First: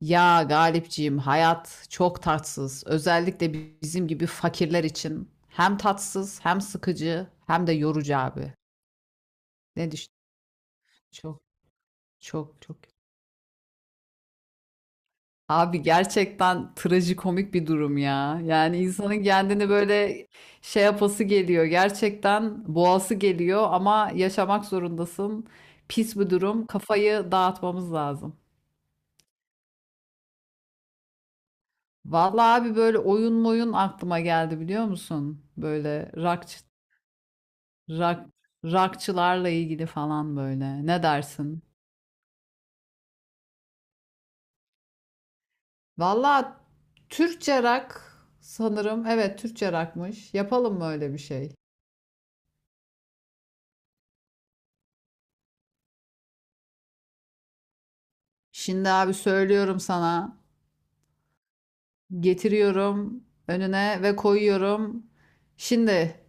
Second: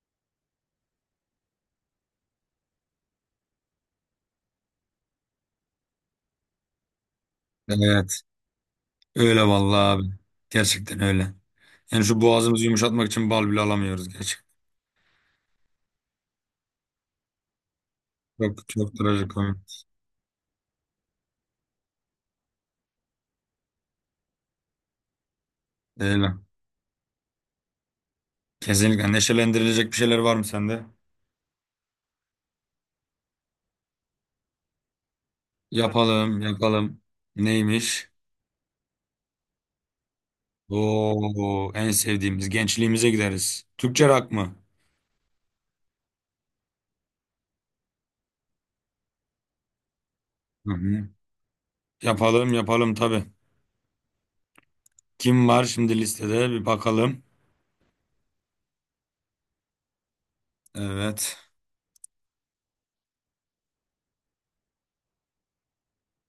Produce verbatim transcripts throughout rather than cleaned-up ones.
Ya Galipciğim hayat çok tatsız. Özellikle bizim gibi fakirler için hem tatsız hem sıkıcı hem de yorucu Evet. abi. Öyle vallahi Ne abi. düşün? Gerçekten öyle. Çok Yani şu çok boğazımızı çok. yumuşatmak için bal bile alamıyoruz gerçekten. Abi gerçekten trajikomik bir durum ya. Çok Yani çok insanın kendini trajikomik. böyle şey yapası geliyor. Gerçekten boğası geliyor ama yaşamak zorundasın. Pis bir Öyle. durum. Kafayı dağıtmamız lazım. Kesinlikle neşelendirilecek bir şeyler var mı sende? Vallahi abi böyle oyun moyun aklıma geldi biliyor musun? Böyle Yapalım, rock yapalım. Neymiş? Rock, rockçılarla ilgili falan böyle. Ne dersin? Oo, en sevdiğimiz gençliğimize gideriz. Türkçe rock mı? Valla Türkçe rock sanırım. Evet Türkçe rockmış. Hı Yapalım mı hı. öyle bir şey? Yapalım, yapalım tabii. Kim var şimdi listede? Bir bakalım. Şimdi abi söylüyorum sana. Evet. Getiriyorum önüne ve koyuyorum. Şimdi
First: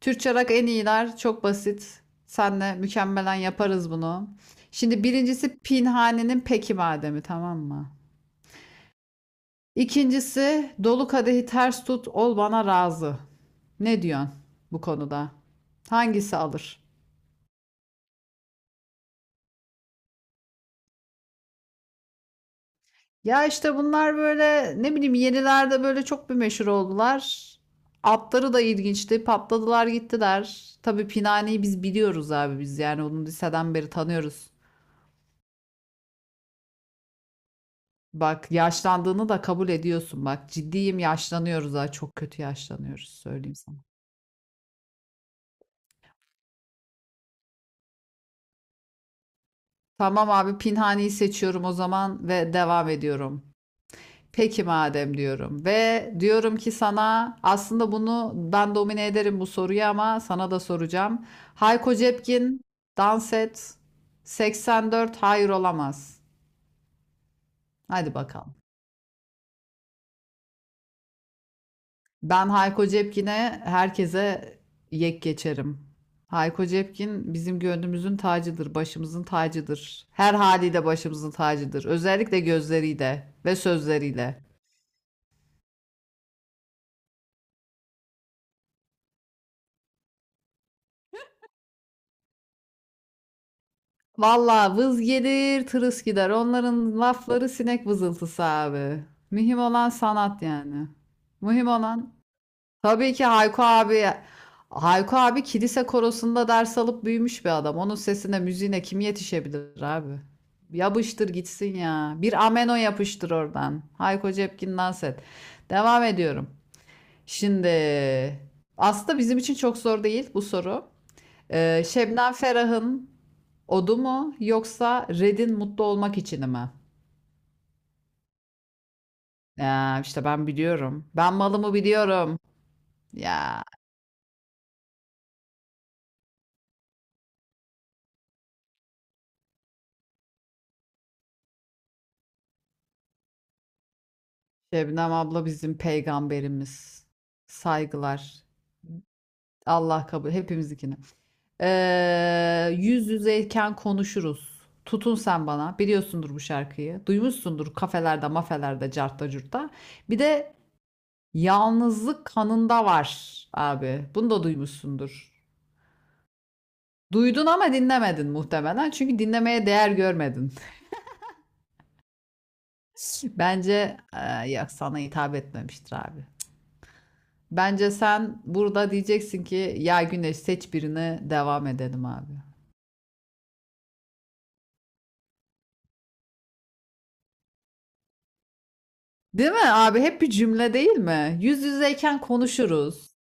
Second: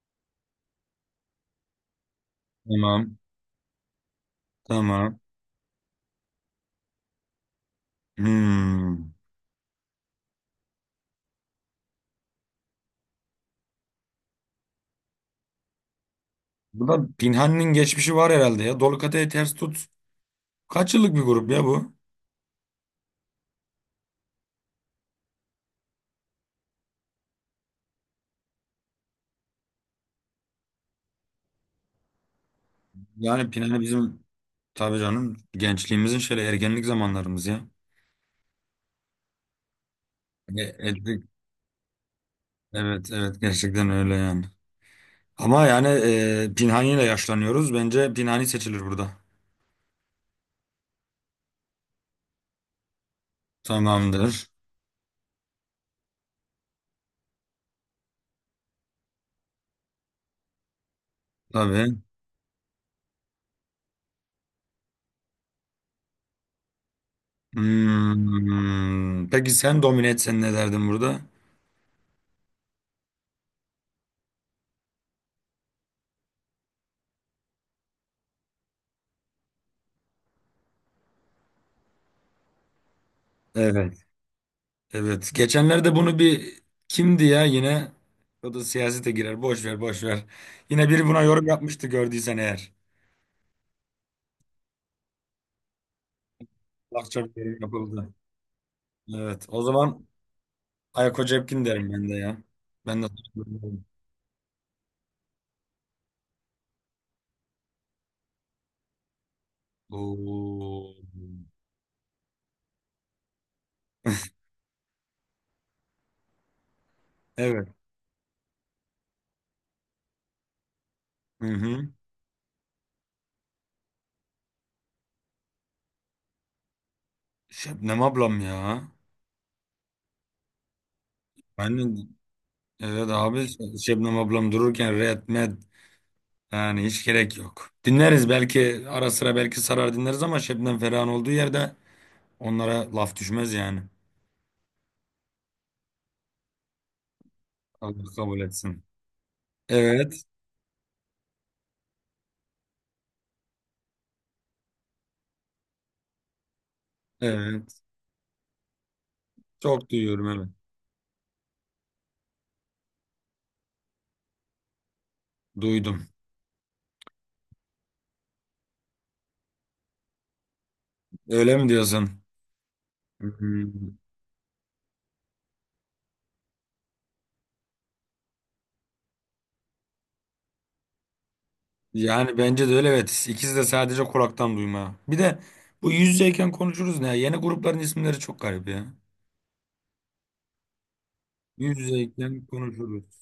Türkçe rock en iyiler. Çok basit. Senle Tamam. mükemmelen yaparız bunu. Şimdi Tamam. birincisi Pinhani'nin Peki Mademi tamam mı? Hmm. İkincisi dolu kadehi ters tut ol bana razı. Ne diyorsun bu konuda? Hangisi alır? Bu da Pinhani'nin geçmişi var herhalde ya. Dolu kadehi ters tut. Kaç yıllık bir grup ya bu? Ya işte bunlar böyle ne bileyim yenilerde böyle çok bir meşhur oldular. Atları da ilginçti. Patladılar gittiler. Tabii Pinani'yi biz biliyoruz abi biz yani onu Yani liseden Pinhane beri bizim, tanıyoruz. tabii canım, gençliğimizin şöyle ergenlik zamanlarımız ya. Bak yaşlandığını da kabul ediyorsun bak E- ciddiyim ettik. yaşlanıyoruz ha çok kötü yaşlanıyoruz Evet, evet, söyleyeyim sana. gerçekten öyle yani. Ama yani e, Pinhani ile yaşlanıyoruz. Bence Pinhani seçilir burada. Tamam abi Pinhani'yi seçiyorum o zaman ve devam ediyorum. Tamamdır. Peki madem diyorum ve diyorum ki sana aslında bunu ben domine ederim bu soruyu ama sana da soracağım. Hayko Tabii. Cepkin dans et seksen dört hayır olamaz. Hadi bakalım. Hmm. Peki sen domine etsen ne derdin burada? Ben Hayko Cepkin'e herkese yek geçerim. Hayko Cepkin bizim gönlümüzün tacıdır, başımızın tacıdır. Her haliyle başımızın tacıdır. Özellikle gözleriyle ve Evet. sözleriyle. Evet. Geçenlerde bunu bir, kimdi ya yine? O da siyasete girer. Boş ver, boş ver. Yine biri buna yorum yapmıştı, gördüysen eğer. Valla vız gelir, tırıs gider. Onların Lafça bir lafları yorum sinek yapıldı. vızıltısı abi. Evet. Mühim O olan zaman sanat yani. Ayako Cepkin Mühim derim ben de olan. ya. Ben de. Tabii ki Hayko abi. Hayko abi kilise korosunda ders alıp büyümüş bir adam. Onun sesine, müziğine kim yetişebilir abi? Oo. Yapıştır gitsin ya. Bir ameno yapıştır oradan. Hayko Cepkin dans et. Devam ediyorum. Şimdi Evet. aslında bizim için çok zor değil bu soru. Hı Ee, hı. Şebnem Ferah'ın Odu mu yoksa Red'in mutlu olmak için mi? Şebnem ablam ya. Ya işte ben biliyorum. Ben malımı Ben de, biliyorum. evet abi, Ya Şebnem ablam dururken Red Med yani hiç gerek yok. Dinleriz belki ara sıra, belki sarar dinleriz, ama Şebnem Ferah'ın olduğu yerde onlara laf düşmez yani. Şebnem abla bizim peygamberimiz. Allah kabul Saygılar. etsin. Allah Evet. kabul hepimizinkini. Ee, yüz yüzeyken konuşuruz. Tutun sen bana. Biliyorsundur bu şarkıyı. Duymuşsundur Evet. kafelerde, mafelerde, cartta, curtta. Çok Bir duyuyorum, evet. de Yalnızlık kanında var abi. Bunu da duymuşsundur. Duydum. Duydun ama dinlemedin muhtemelen. Çünkü dinlemeye değer görmedin. Öyle mi diyorsun? Hı hı. Bence eee yok sana hitap etmemiştir abi. Bence sen burada diyeceksin ki ya Güneş seç birine devam edelim abi. Yani bence de öyle, evet. İkisi de sadece kulaktan duyma. Bir de bu yüz yüzeyken konuşuruz ne? Yeni grupların isimleri çok garip ya. Değil mi abi? Hep bir cümle değil mi? Yüz Yüz yüzeyken yüzeyken konuşuruz. konuşuruz.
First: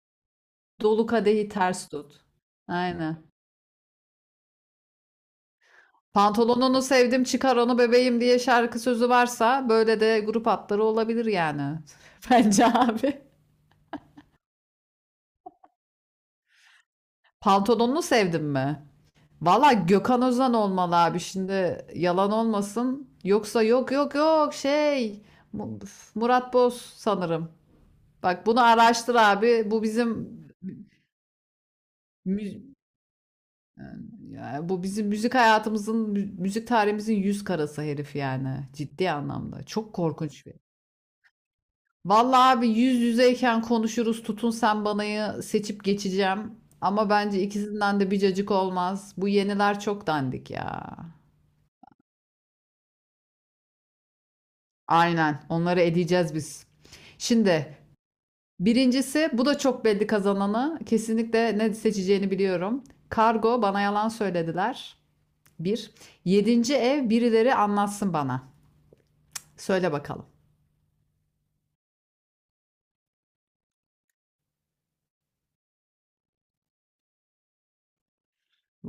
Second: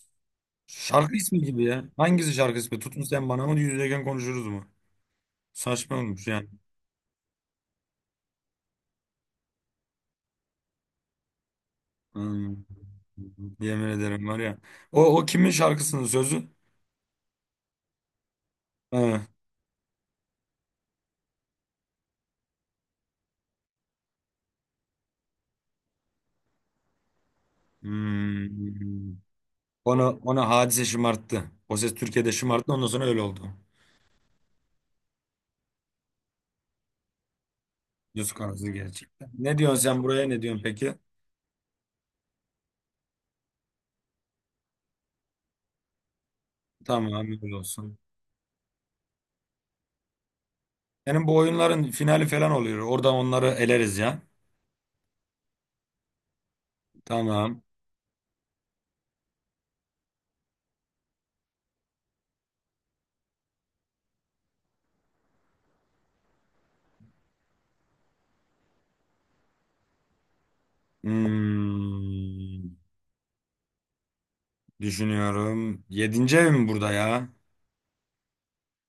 Dolu Şarkı ismi kadehi gibi ters ya. tut. Hangisi şarkı ismi? Tutun Aynen. sen bana mı, yüz yüzeyken konuşuruz mu? Saçma olmuş yani. Pantolonunu sevdim çıkar onu bebeğim diye şarkı sözü varsa böyle de grup hatları olabilir yani. Hmm. Bence abi. Yemin ederim var ya. O, o kimin şarkısının sözü? Pantolonunu sevdim mi? Ha. Valla Gökhan Özen olmalı abi şimdi yalan olmasın. Yoksa yok yok yok şey Mu- Murat Boz sanırım. Bak bunu araştır Hmm. abi. Bu Ona, bizim ona hadise şımarttı. O ses Türkiye'de şımarttı. mü- Ondan sonra öyle oldu. yani Yani bu bizim müzik hayatımızın mü- müzik tarihimizin yüz karası herif Yüz yani karası ciddi gerçekten. Ne anlamda. diyorsun Çok sen buraya, ne korkunç bir. diyorsun peki? Valla abi yüz yüzeyken konuşuruz. Tutun sen banayı seçip geçeceğim. Ama Tamam, bence öyle olsun. ikisinden de bir cacık olmaz. Bu yeniler çok dandik ya. Yani bu oyunların finali falan oluyor. Oradan onları eleriz ya. Aynen. Onları edeceğiz biz. Tamam. Şimdi birincisi bu da çok belli kazananı. Kesinlikle ne seçeceğini biliyorum. Kargo bana yalan söylediler. Bir. Yedinci ev birileri anlatsın bana. Söyle bakalım. Hmm, düşünüyorum. Yedinci ev mi burada ya?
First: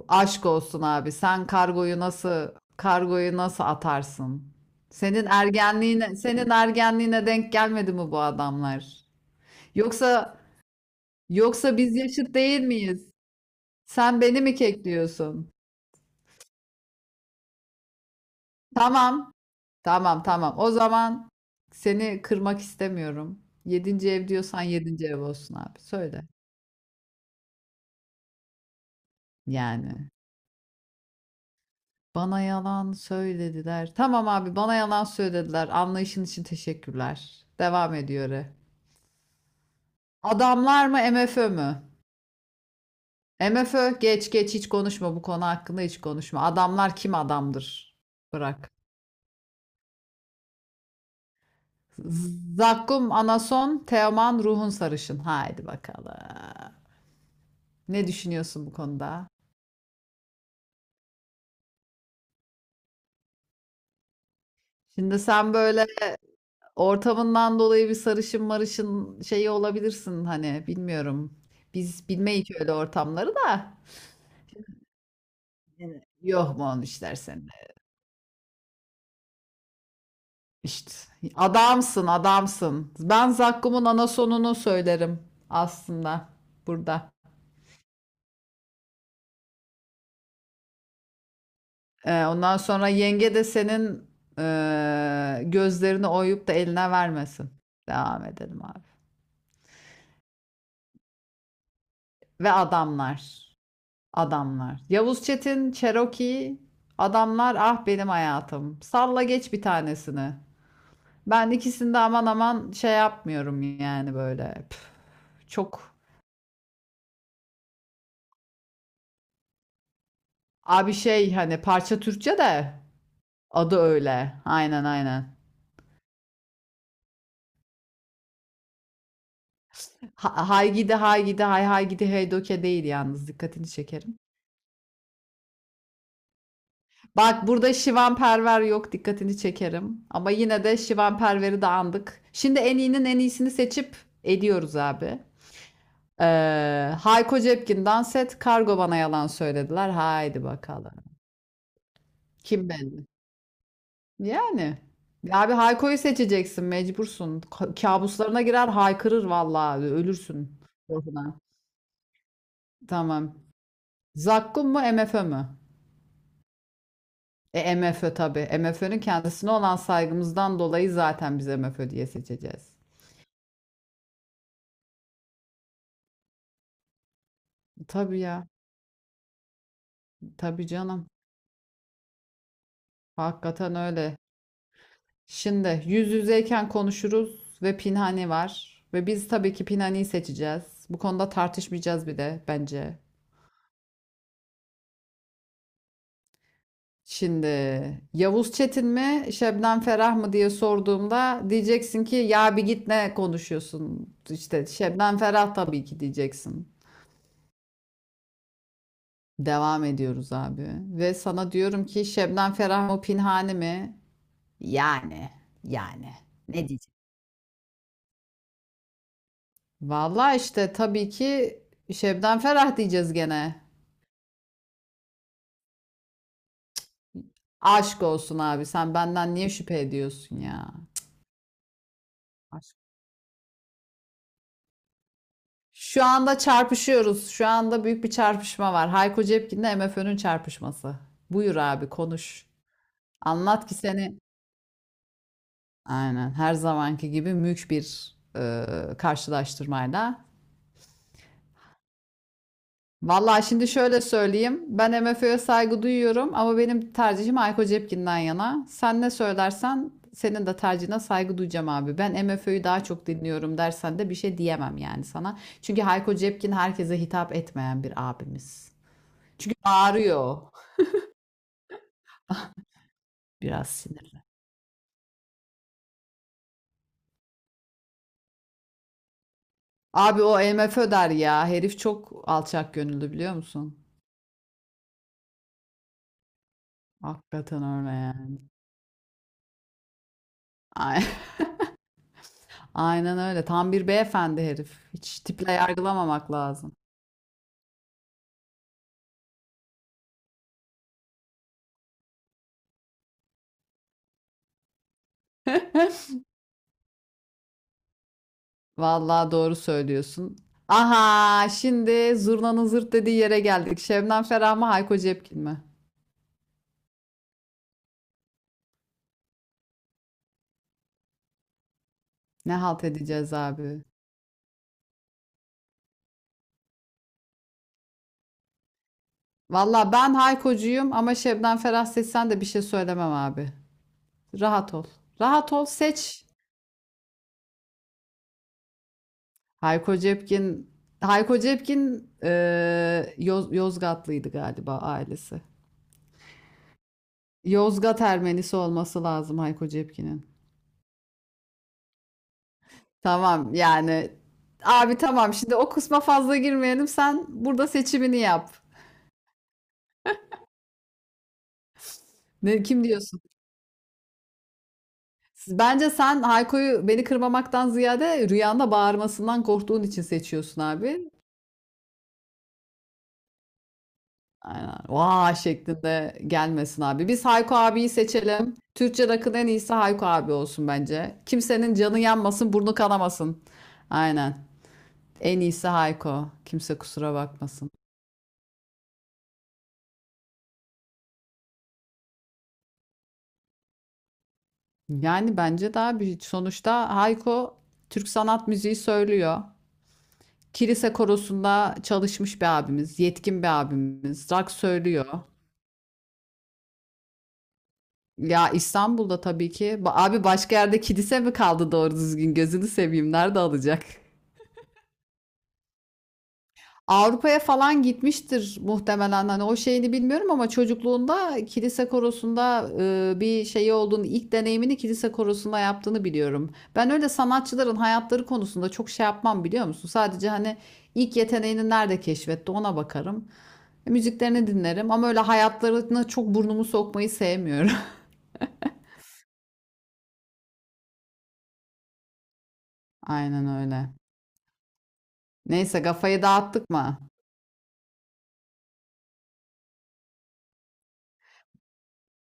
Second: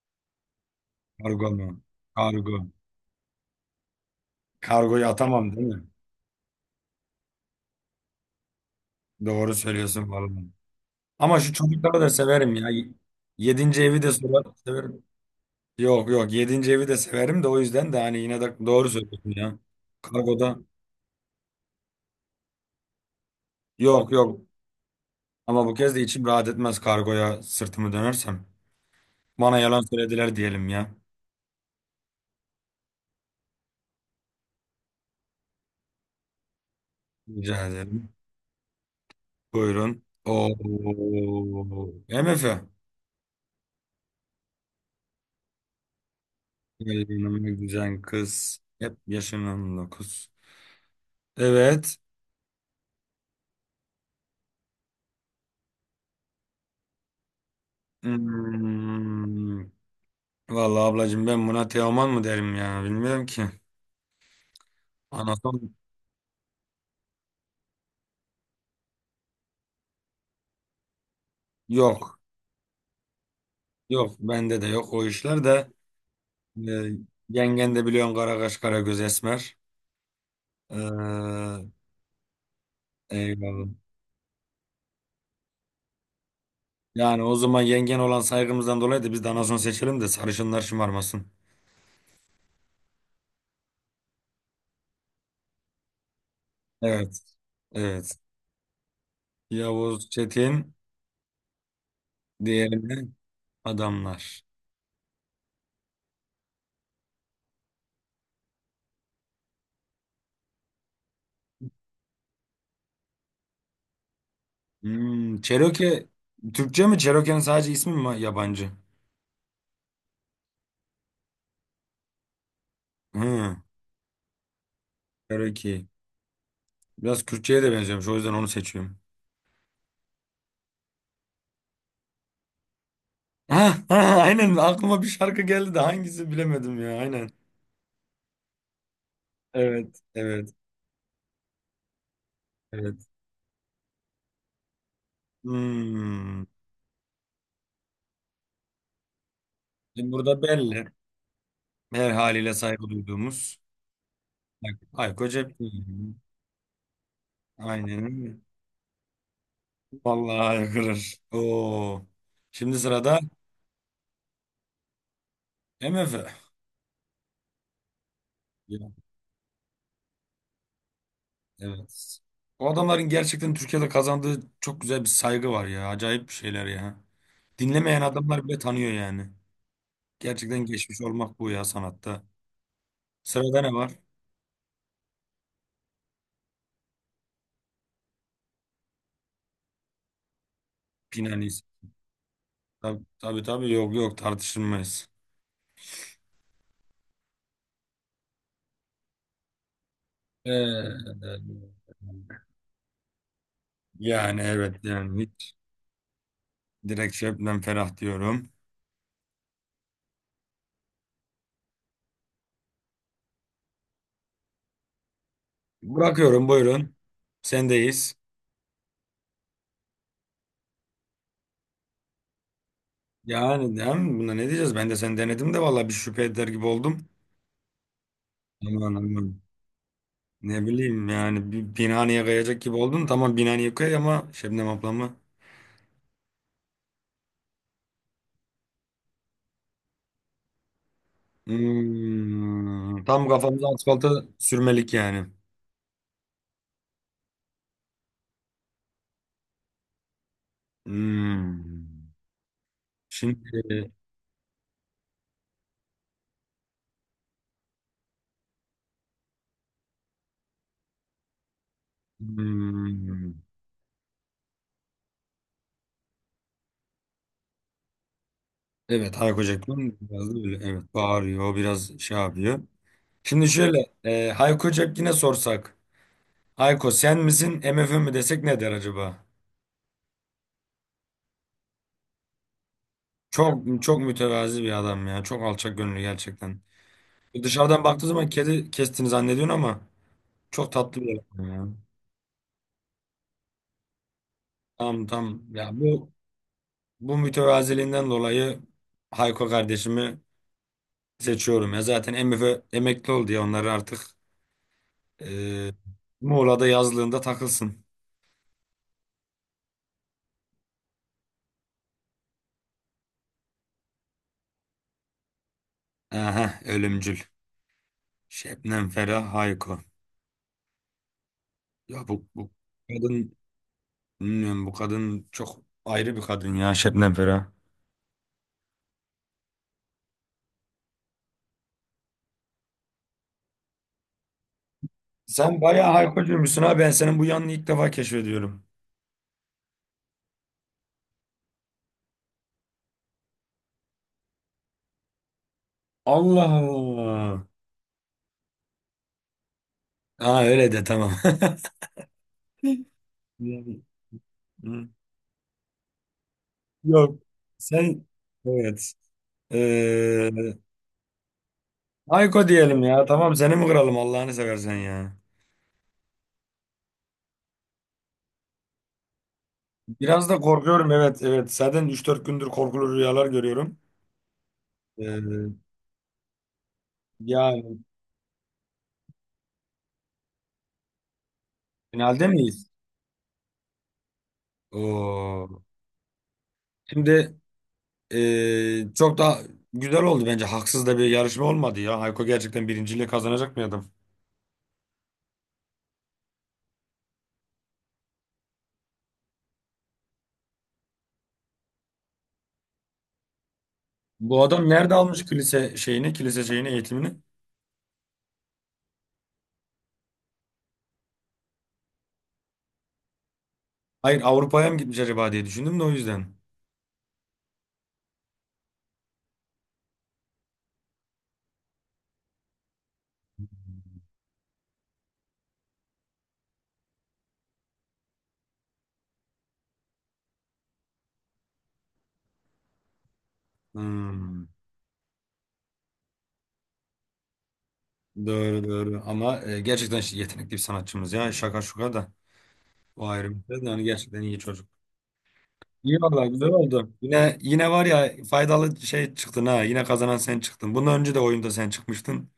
Aşk olsun abi. Kargo Sen mu? kargoyu nasıl Kargo. kargoyu nasıl atarsın? Kargoyu Senin atamam değil mi? Ergenliğine senin ergenliğine denk gelmedi mi bu adamlar? Doğru söylüyorsun Yoksa vallahi. Ama şu yoksa biz çocukları da yaşıt severim değil ya. miyiz? Yedinci evi de Sen beni sorar, mi severim. kekliyorsun? Yok, yok, yedinci evi de severim de o yüzden de hani yine de doğru söylüyorsun Tamam. ya. Tamam Kargoda tamam. O zaman seni kırmak istemiyorum. Yedinci yok, ev yok. diyorsan yedinci ev olsun Ama bu abi. kez de içim Söyle. rahat etmez kargoya sırtımı dönersem. Bana yalan Yani söylediler diyelim ya. bana yalan söylediler. Tamam abi bana yalan söylediler. Anlayışın için teşekkürler. Rica Devam ederim. ediyor. e. Buyurun. Oo. Adamlar mı MFÖ mü? M F. MFÖ geç geç hiç konuşma bu konu hakkında hiç konuşma. Adamlar kim Yanıma adamdır? güzel kız. Bırak. Hep yaşın on dokuz. Evet. Zakkum Anason, Teoman Ruhun Sarışın. Haydi bakalım. Ne düşünüyorsun bu konuda? Hmm. Vallahi ablacığım, ben buna Teoman mı derim ya, bilmiyorum ki. Şimdi sen Anason böyle ortamından dolayı bir sarışın marışın şeyi olabilirsin hani bilmiyorum. Biz yok. bilmeyik öyle ortamları da. Yok, bende de yok o işler de. Evet. Yok mu onun Ee, işler seninle? yengen de biliyorsun, kara kaş kara göz esmer. İşte Ee, adamsın adamsın. Ben eyvallah. Zakkum'un anasonunu söylerim aslında burada. Yani o zaman yengen olan saygımızdan dolayı da biz de anason seçelim de sarışınlar şımarmasın. Ee, ondan sonra yenge de senin eee, gözlerini oyup da eline Evet. vermesin. Evet. Devam edelim abi. Yavuz Çetin, Ve diğerini adamlar. adamlar. Adamlar. Yavuz Çetin, Cherokee, adamlar ah benim hayatım. Salla geç bir tanesini. Ben ikisinde aman aman şey yapmıyorum yani böyle. Püf, Hmm, çok Cherokee Türkçe mi? Cherokee'nin sadece ismi mi yabancı? abi şey hani parça Türkçe de Hı, adı öyle. Aynen aynen. Cherokee. Biraz Kürtçe'ye de benziyormuş. O yüzden onu seçiyorum. Ha, hay gidi hay gidi hay hay gidi hey doke değil yalnız dikkatini Ha, ha, çekerim. aynen aklıma bir şarkı geldi de hangisi bilemedim ya. Aynen. Bak burada Şivan Perver yok dikkatini Evet, çekerim. Ama evet, yine de Şivan Perver'i de andık. Şimdi en iyinin evet. en iyisini seçip ediyoruz abi. Hmm. Ee, Hayko Cepkin'den set kargo bana yalan söylediler. Şimdi burada Haydi belli. bakalım. Her haliyle Kim saygı belli? duyduğumuz. Bak, Yani. Ayko Ya abi Hayko'yu Cepkin. seçeceksin mecbursun. Ka- Aynen öyle. Kabuslarına girer haykırır vallahi ölürsün Vallahi kırır. korkudan. Oo. Şimdi sırada Tamam. Zakkum mu MFÖ mü? M F. E MFÖ tabii. MFÖ'nün kendisine olan saygımızdan dolayı zaten biz MFÖ diye Evet. O seçeceğiz. adamların gerçekten Türkiye'de kazandığı çok güzel bir saygı var ya. Acayip bir şeyler ya. Dinlemeyen Tabii adamlar ya. bile tanıyor yani. Gerçekten Tabii geçmiş canım. olmak bu ya sanatta. Sırada ne Hakikaten var? öyle. Şimdi yüz yüzeyken konuşuruz ve Pinhani var. Ve biz tabii ki Pinhani'yi seçeceğiz. Bu konuda Pinanis. tartışmayacağız bir de bence. Tabii, tabii, tabii. Yok, yok, tartışılmaz. Şimdi Yavuz Çetin mi Şebnem Ferah mı diye Ee, sorduğumda diyeceksin ki ya bir git ne konuşuyorsun yani işte evet, Şebnem yani hiç, Ferah tabii ki diyeceksin. direkt Şebnem Ferah diyorum. Devam ediyoruz abi ve sana diyorum ki Şebnem Ferah mı Pinhani mi? Yani yani. Bırakıyorum, Ne buyurun. diyeceğim? Sendeyiz. Vallahi işte tabii ki Şebnem Ferah diyeceğiz gene. Yani değil mi? Buna ne diyeceğiz? Ben de sen denedim de vallahi bir şüphe eder gibi oldum. Aşk olsun abi sen Aman, benden aman. niye şüphe ediyorsun Ne ya? bileyim yani, bir Binani'ye kayacak gibi Aşk. oldun. Tamam, Binani'ye kay ama Şebnem ablamı. Şu anda çarpışıyoruz. Şu anda büyük bir çarpışma var. Hayko Cepkin'le MFÖ'nün çarpışması. Buyur abi konuş. Hmm, tam kafamızı Anlat ki asfalta seni sürmelik yani. aynen her zamanki gibi mülk bir e, karşılaştırmayla. Hmm. Vallahi şimdi Şimdi şöyle söyleyeyim. Ben MFÖ'ye saygı duyuyorum ama benim tercihim Ayko Cepkin'den yana. Sen ne söylersen senin de tercihine saygı duyacağım abi. Ben MFÖ'yü daha çok hmm, dinliyorum dersen de bir şey diyemem yani sana. Çünkü Hayko Cepkin herkese hitap etmeyen bir abimiz. evet, Hayko Çünkü Cepkin biraz bağırıyor da öyle, evet bağırıyor, biraz şey yapıyor. Şimdi biraz şöyle sinir. e, Hayko Cepkin'e sorsak, Hayko sen misin MFÖ mi desek ne der acaba? Abi o MFÖ der ya. Herif çok alçak gönüllü biliyor musun? Çok çok mütevazi bir adam ya, çok alçak gönüllü gerçekten. Hakikaten Dışarıdan öyle baktığı zaman yani. kedi kestiğini zannediyorsun ama çok tatlı Ay- bir eleman ya. Aynen öyle. Tam bir beyefendi herif. Tamam, Hiç tamam. tiple Ya bu yargılamamak lazım. bu mütevaziliğinden dolayı Hayko kardeşimi seçiyorum ya. Zaten M F emekli oldu ya, onları artık e, Muğla'da yazlığında takılsın. Vallahi doğru söylüyorsun. Aha, şimdi zurnanın zırt dediği yere geldik. Şebnem Ferah mı, Hayko Cepkin mi? Aha ölümcül. Şebnem Ferah Hayko. Ya bu bu Ne halt edeceğiz kadın, abi? bilmiyorum, bu kadın çok ayrı bir kadın ya, Şebnem Ferah. Vallahi ben Hayko'cuyum ama Şebnem Ferah seçsen de bir şey söylemem abi. Rahat ol. Rahat Sen ol, bayağı seç. Haykocuymuşsun ha, ben senin bu yanını ilk defa keşfediyorum. Hayko Cepkin, Hayko Cepkin eee, Yoz- Yozgatlıydı galiba ailesi. Allah Allah. Yozgat Ermenisi olması lazım Hayko Cepkin'in. Ha, öyle de tamam. Tamam yani Hı. abi tamam şimdi o kısma fazla girmeyelim Yok. sen burada Sen, seçimini yap. evet. Ee, Hayko Ne, diyelim kim ya. diyorsun? Tamam, seni mi kıralım Allah'ını seversen ya. Siz- Bence sen Hayko'yu beni kırmamaktan ziyade rüyanda bağırmasından korktuğun için Biraz da seçiyorsun korkuyorum, abi. evet, evet. Zaten üç dört gündür korkulu rüyalar görüyorum. Aynen. Vaa Ee, şeklinde gelmesin abi. Biz Hayko yani abiyi seçelim. Türkçe rock'ın en iyisi Hayko abi olsun bence. Kimsenin canı finalde yanmasın, miyiz? burnu kanamasın. Aynen. En Oo. iyisi Hayko. Kimse kusura Şimdi bakmasın. ee, çok da güzel oldu bence. Haksız da bir yarışma olmadı ya. Ayko gerçekten birinciliği kazanacak mı adam? Yani bence daha büyük. Sonuçta Hayko Türk sanat müziği söylüyor. Kilise korosunda çalışmış bir abimiz, yetkin bir abimiz. Bu Rock adam nerede söylüyor. almış kilise şeyini, kilise şeyini, eğitimini? Ya İstanbul'da tabii ki. Ba- Abi başka yerde kilise mi kaldı doğru düzgün? Gözünü seveyim. Nerede alacak? Hayır, Avrupa'ya mı gitmiş acaba diye düşündüm de o yüzden. Avrupa'ya falan gitmiştir muhtemelen. Hani o şeyini bilmiyorum ama çocukluğunda kilise korosunda e, bir şeyi olduğunu, ilk deneyimini kilise korosunda yaptığını biliyorum. Ben öyle sanatçıların hayatları konusunda çok şey yapmam biliyor musun? Sadece hani ilk yeteneğini nerede keşfetti ona bakarım. Hmm. Müziklerini dinlerim ama öyle hayatlarına çok burnumu sokmayı sevmiyorum. Doğru, doğru, ama e, gerçekten şi- yetenekli bir sanatçımız ya, şaka şuka da o ayrı bir Aynen şey de yani öyle. gerçekten iyi çocuk. Neyse İyi kafayı valla, güzel dağıttık oldu. mı? Yine, yine var ya, faydalı şey çıktın ha, yine kazanan sen çıktın. Bundan önce de oyunda sen çıkmıştın,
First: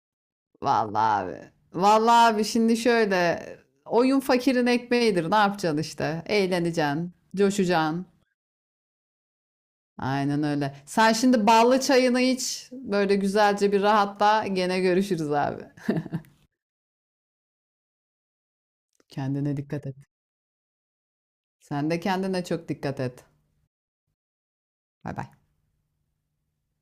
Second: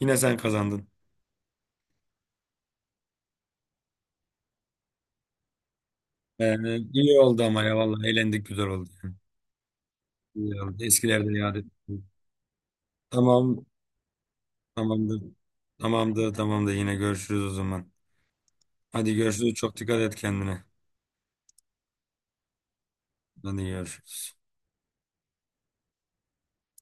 yine sen kazandın. Vallahi abi. Vallahi abi şimdi şöyle oyun fakirin ekmeğidir. Ne yapacaksın işte? Ee, Eğleneceksin, iyi oldu ama, ya coşacaksın. vallahi eğlendik, güzel oldu yani. Aynen İyi öyle. oldu. Sen Eskilerde şimdi yad ettik. ballı çayını iç. Böyle Tamam, güzelce bir rahatla. Gene tamamdır, görüşürüz abi. tamamdır, tamamdır, yine görüşürüz o zaman. Hadi görüşürüz, Kendine çok dikkat et. dikkat et kendine. Sen de kendine çok dikkat et. Hadi görüşürüz. Bay bay.